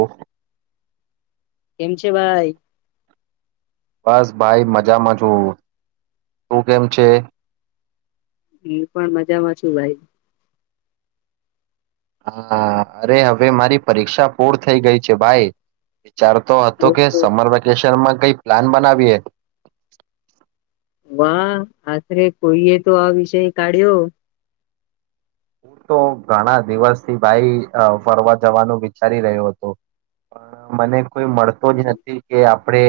ઓ કેમ છે ભાઈ બસ ભાઈ મજામાં છું તું કેમ છે એ પણ મજામાં છું ભાઈ હા અરે હવે મારી પરીક્ષા પૂર્ણ થઈ ગઈ છે ભાઈ વિચાર તો હતો કે ઓ સમર વેકેશનમાં કઈ પ્લાન બનાવીએ વાહ આખરે કોઈએ તો આ વિષય કાઢ્યો હું તો ઘણા દિવસથી ભાઈ ફરવા જવાનું વિચારી રહ્યો હતો પણ મને કોઈ મળતો જ નથી કે આપણે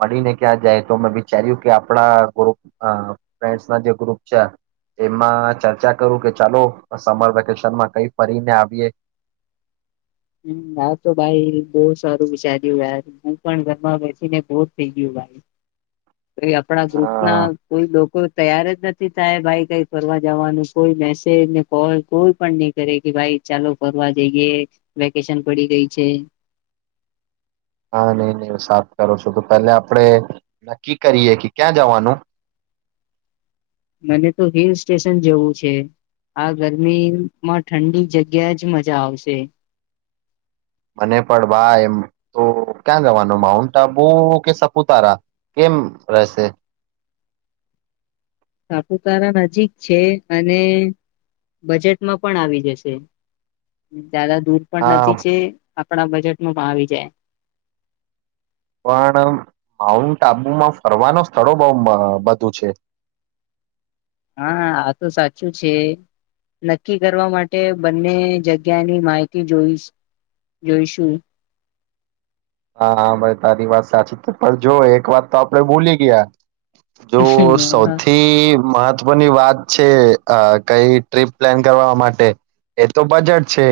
મળીને ક્યાં જાય તો મેં વિચાર્યું કે આપણા ગ્રુપઅ ફ્રેન્ડસ ના જે ગ્રુપ છે એમાં ચર્ચા કરું કે ચાલો સમર વેકેશન માં કઈ ફરીને આવીએ હ હા તો ભાઈ બહુ સારું વિચાર્યું યાર હું પણ ઘરમાં બેસીને બોર થઈ ગયું ભાઈ તો આપણા અ, ગ્રુપ ના કોઈ લોકો તૈયર જ નથી થાય ભાઈ કઈ ફરવા જવાનું કોઈ મેસેજ ને કોલ કોઈ પણ નહી કરે કે ભાઈ ચાલો ફરવા જઈએ વેકેશન પડી ગઈ છે હા નહી નહીં સાફ કરો છો તો પેલા આપડે નક્કી કરીએ કે ક્યાં જવાનું મને તો હિલ સ્ટેશન જેવું છે આ ગરમીમાં ઠંડી જગ્યા જ મજા આવશે મને પણ ભાઈ એમ તો ક્યાં ગવાનું માઉન્ટ આબુ કે સપુતારા કેમ રહેશે સાપુતારા નજીક છે અને બજેટમાં પણ આવી જશે જાદા દૂર પણ હા નથી છે આપણા બજેટમાં પણ આવી જાય પણ માઉન્ટ આબુમાં ફરવાનું સ્થળો બહુ બધું છે હા આ તો સાચું છે નક્કી કરવા માટે બંને જગ્યાની માહિતી જોઈશ જોઈશું હા ભાઈ તારી વાત સાચી પણ જો એક વાત તો આપડે ભૂલી ગયા જો સૌથી મહત મહત્વની વાત છે અ કઈ ટ્રીપ પ્લાન કરવા માટે એ તો બજેટ છે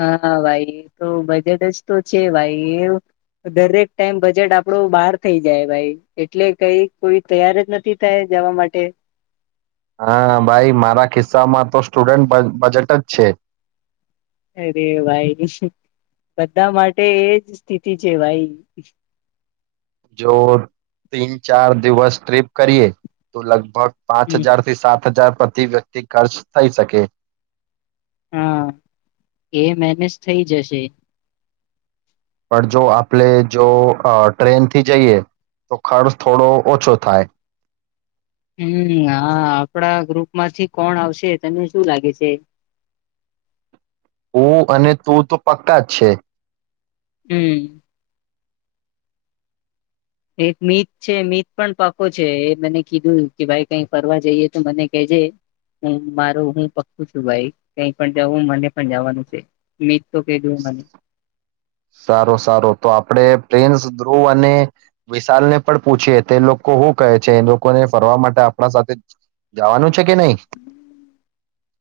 હા ભાઈ તો બજેટ જ તો છે ભાઈ એ દરેક ટાઈમ બજેટ આપડું બહાર થઈ જાય ભાઈ એટલે કઈ કોઈ તૈયાર જ નથી થાય જવા માટે હા ભાઈ મારા ખિસ્સામાં તો સ્ટુડન્ટ બજેટ જ છે અરે ભાઈ બધા માટે એજ સ્થિતિ છે ભાઈ જો તીન ચાર દિવસ ટ્રીપ કરીએ તો લગભગ પાંચ હમ હજાર થી સાત હજાર પ્રતિ વ્યક્તિ ખર્ચ થઈ શકે હા એ મેનેજ થઈ જશે પણ જો આપણે જો અ ટ્રેનથી જઈએ તો ખર્ચ થોડો ઓછો થાય હમ્મ હા આપડા ગ્રુપ માંથી કોણ આવશે તને શું લાગે છે હું અને તું તો પક્કા જ છે હમ એક મીત છે મીત પણ પાકો છે એ મને કીધું કે ભાઈ કઈ ફરવા જઈએ તો મને કેજે હું મારોું હું પક્કું છું ભાઈ કઈ પણ જાઉું મને પણ જવાનું છે મ સારો સારું તો આપડે પ્રેન્સ ધ્રુવ અને વિશાલ ને પણ પૂછી તે લોકો શું કહે છે એ લોકોને ફરવા માટે આપણા સાથે જવાનું છે કે નહી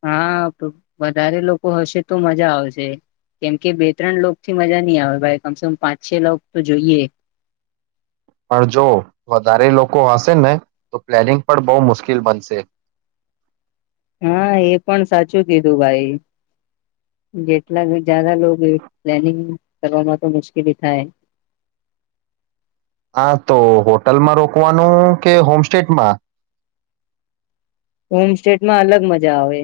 હા વધારે લોકો લોકો હશે તો મજા આવશે કેમકે બે ત્રણ લોક થી મજા નહી આવે ભાઈ કમસે કમ પાંચ છ લોકોક તો જોઈએ પણ જો વધારે લોકો હશે ને તો પ્લેનિંગ પણ બહુ મુશ્કેલ બનશે હા એ પણ સાચું કીધું ભાઈ જેટલા જારા લોકો પ્લાનિંગ કરવામાં તો મુશ્કેલી થાય હા તો હોટલમાં રોકવાનું કે હોમ સેમાં હોમ સ્ટેટમાં અલગ મજા આવે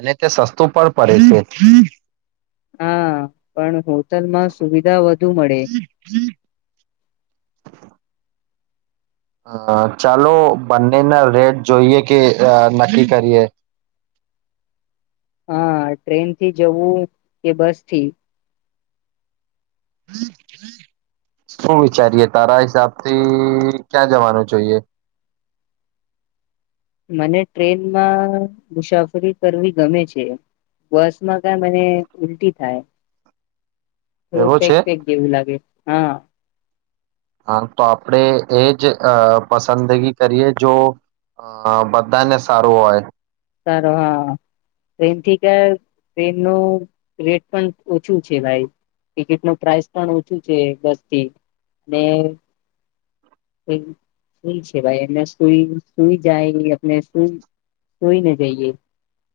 અને તે સસ્તું પણ પડે છે હા પણ હોટલમાં સુવિધા વધુ મળે હ ચાલો બંનેના રેટ જોઈએ કે નક્કી કરીએ હા ટ્રેન થી જવું કે બસ થી શું વિચારીએે તારા હિસાબથી ક્યાં જવાનું જોઈએ મને ટ્રેનમાં મુસાફરી કરવી ગમે છે બસમાં કઈ મને ઉલટી થાય થું એવો પેક છે ફેક હા દેવું લાગે હા હા તો આપણેે એજ પસંદગી કરીએ જો બધાને સારું હોય સારો હા ટ્રેનથી ક ટ્રેન ન રેટ પણ ઓછું છે ભાઈ ટિકિટ ન પ્રઇસ પણ ઓછું છે બસથી સુ છે ભાઈ એ સુઈ સુઈ જાય અને સુ જોઈ ન જઈએ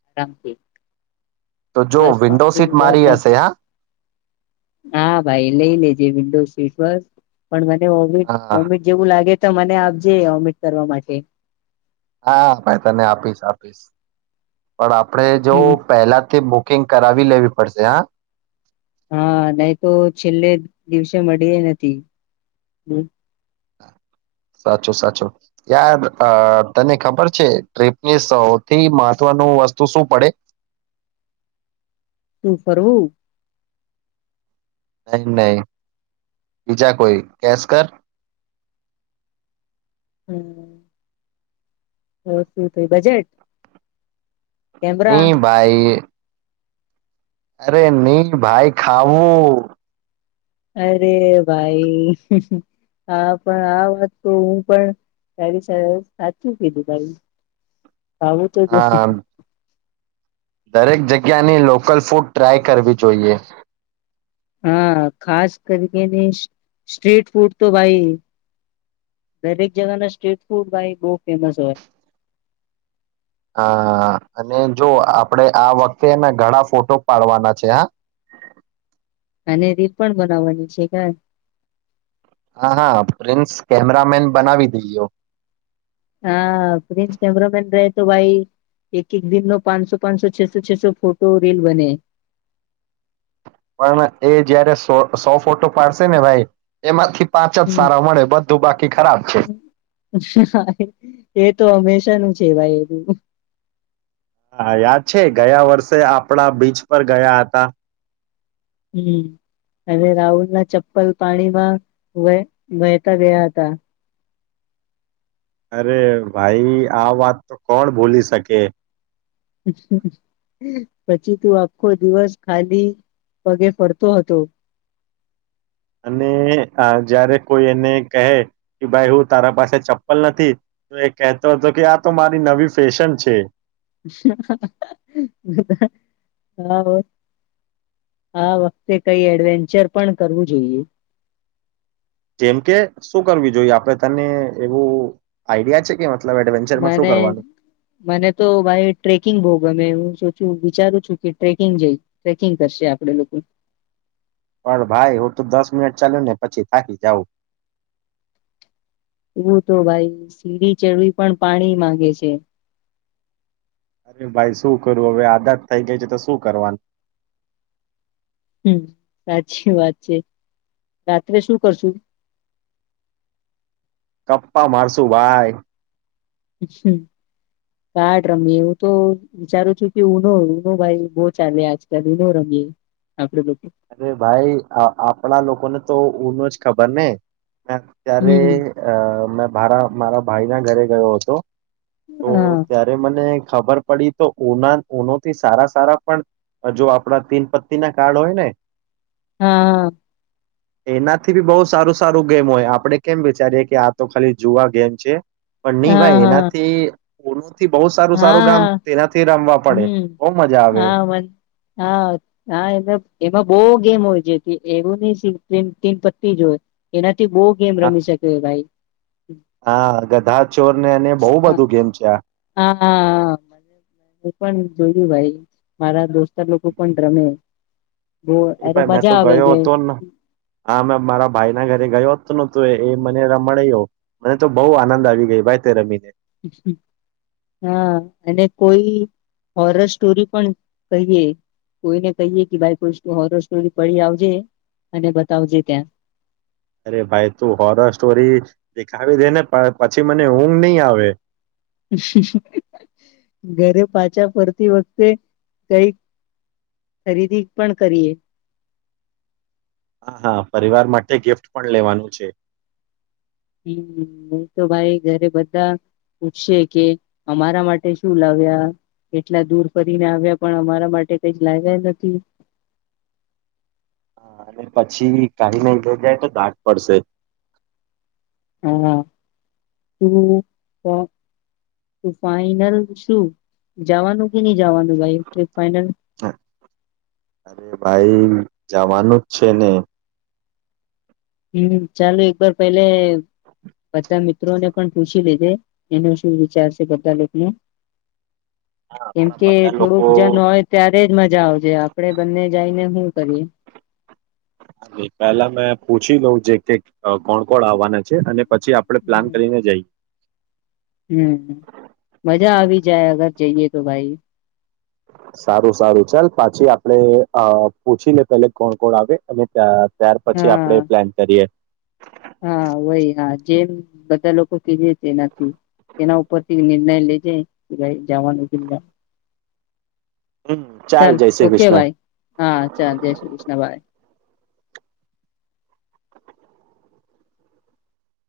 આરામથી તો જો બસ વિન્ડો સીટ મારી હશે હા હા ભાઈ લઈ લેજ વિન્ડો સીટ મિડ હા ઓમિડ જેવું લાગે તો મને આપજે ઓમિટ કરવા માટે હા ભાઈ તને આપીશ આપીશ પણ આપણે જો હમ પહેલાથી બુકિંગ કરાવી લેવી પડશે હા હા નહી તો છેલ્લે દિવસે મળી એ નથી [inaudible] [unintelligible] સાચું સાચું યાર તને ખબર છે ટ્રીપની સૌથી મહત્વનું વસ્તુ શું પડે [unintelligible] તું ફરવું [inaudible] નહી નહી [unintelligible] બીજા કોઈ કેશ કર [unintelligible] [inaudible] કેમરા નહી ભાઈ અરે નહી ભાઈ ખાવું અરે ભાઈ આા પણ આ વાત તો હું પણ તારી સાચું કીધું ત આવું તો જ હા દરેક જગ્યાની લોકલ ફૂડ ટ્રાય કરવી જોઈએ હા ખાસ કરીકેની સ્ટ્રીટ ફૂડ તો ભાઈ દરેક જગના સ્ટ્રીટ ફૂડ ભાઈ બહ ફેમસ હોય હા અને જો આપણેે આ વખતે એના ઘણા ફોટો પાડવાના છે હા અને રી પણ બનાવવાની છે કે [inaudible] હા હા પ્રિન્સ કેમેરામેન બનાવી દઈયો હા પ્રિન્સ કેમેરામેન રહે તો ભાઈ એક એક દિન નો પાંચસો પાંચસો છસો છસો ફોટો રીલ બને પણ એ જયારે સો સો ફોટો પાડશે ને ભાઈ એમાંથી પાંચ જ હમા સારા મળે બધું બાકી ખરાબ છે એ તો હંમેશા શનું છેવાય એવ હા યાદ છે ગયા વર્ષે આપણા બીચ પર ગયા હતા હમ અને રાહુલ ના ચપ્પલ પાણીમાં વ વહેતા ગયા હતા અરે ભાઈ આ વાત તો કોણ ભૂલી શકે પછી તું આખો દિવસ ખાલી પગે ફરતો હતો અને જયારે કોઈ એને કહે કે ભાઈ હું તારા પાસે ચપ્પલ નથી તો એ કહેતો હતો કે આ તો મારી નવી ફેશન છે [unintelligible] આ વખતે કઈ એડવેન્ચર પણ કરવું જોઈએ જેમ કે શું કરવીું જોઈએ આપડે તને એવું આઈડિયા છે કે મતલબ એડવેન્ચરમાં શું મને કરવાનું મને તો ભાઈ ટ્રેકિંગ બહ ગમે એું શ વિચારું છું કે ટ્રેકિંગ જઈ ટ્રેકિંગ કરશે આપડે લોકો પણ ભાઈ હું તો દસ મિનિટ ચાલ્યું ને પછી થાકી જાઉં એવું તો ભાઈ સીડી ચડવી પણ પાણી માંગે છે અરે ભાઈ શું કરું હવે આદત થઈ ગઈ છે તો શું કરવાનું હમ સાચી વાત છે રાત્રે શું કરશુ કપ્પા મારશું ભાઈ [unintelligible] કાડ રમીએ હું તો વિચારું છું કે ઉનો ઉનો ભાઈ બહ ચાલે આજકાલ નો રમીએ આપડે અરે ભાઈ આપણા લોકોને તો ન જ ખબર ને મે અત્યારે હમ અ મે મારા મારા ભાઈ ના ઘરે ગયો હતો તો હા ત્યારે મને ખબર પડી તો ઉના ઉનોથી સારા સારા પણ જો આપણા તીન પત્ની ના કાર્ડ હોય ને હા હા એનાથી બી બહુ સારું સારું ગેમ હોય આપડે કેમ વિચારીએે કે આ તો ખાલી જુવા ગેમ છે પણ નહી હા ભાઈ હા એનાથી ઓ થી બહુ સારું હા સારું ગામ હા તેનાથી રમવા પડે હમ બહ મજા આવે હા મન હા હા એ એમાં બહ ગેમ હોય જે એવું નહ ટીન પતી જ હોય એના થી બહુ ગેમ હા રમી શકે ભાઈ હા ગધા ચોર ને અને બહુ બધું ગેમ છે આ હાું પણ જોયું ભાઈ મારા દોસ્તાર લોકો પણ રમે બો અરે ભાઈ મેં તો મજા આવે ગયો હતો ને હા મે મારા ભાઈ ના ઘરે ગયો હતો નું એ મને ર મળે મને તો બહુ આનંદ આવી ગયો ભાઈ તે રમીને હા અને કોઈ હોરર સ્ટોરી પણ કહીએ કોઈને કહીએ કે ભાઈઈ હોરર સ્ટોરી પડીી આવજે અને બતાવજે ત્યાં અરે ભાઈ તું હોરર સ્ટોરી દેખાવી દે ને પણ પછી મને ઊંઘ નહી આવે ઘરે પાછા ફરતી વખતે કઈક ખરીદી પણ કરીએ હા હા પરિવાર માટે ગિફ્ટ પણ લેવાનું છે હમ હું તો ભાઈ ઘરે બધા પૂછશે કે અમારા માટે શું લાવ્યા કેટલા દૂર ફરીને આવ્યા પણ અમારા માટે કઈ લાવ્યા નથી. હ અને પછી કાઈ નહી થઈ જાય તો દાટ પડશે. હા તું તું ફાઈનલ શું જવાનું કે ન. જાવા દુ ભાઈ ફઇનલ. હા, અરે ભાઈ જવાનું જ છે ને. હમ ચાલુ એક વાર પહેલે બધા મિત્રોને પણ પૂછી લીધે એનો શું વિચાર છે બધા લોકોનો. હા કેમ આપણા કે બધા લોકો થોડુંક જન હોય ત્યારે જ મજા આવજે આપડે બંને જઈને શું કરીએ. પેલા મેં પૂછી લોઉ જે કે કોણ કોણ આવવાના છે અને. પછી આપડણે પ્લાન હમ કરીને જઈએ. હમ મજા આવી જાય અગર. જઈએ તો ભાઈ. સારું સારું ચાલ પાછી આપડે પૂછી લે પેલે કોણ કોણ આવે અને ત્યાં. ત્યાર પછી હા આપડે પ્લાન કરીએ. હા વય હા જેમ બધા લોકો કીધે તેનાથી એના ઉપરથી નિર્ણય લેજે ભાઈ જવાનું. હમ ચાલ જય શ્રી ઓકે કૃષ્ણ ભાઈ હા ચાલ જય શ્રી કૃષ્ણ ભાઈ.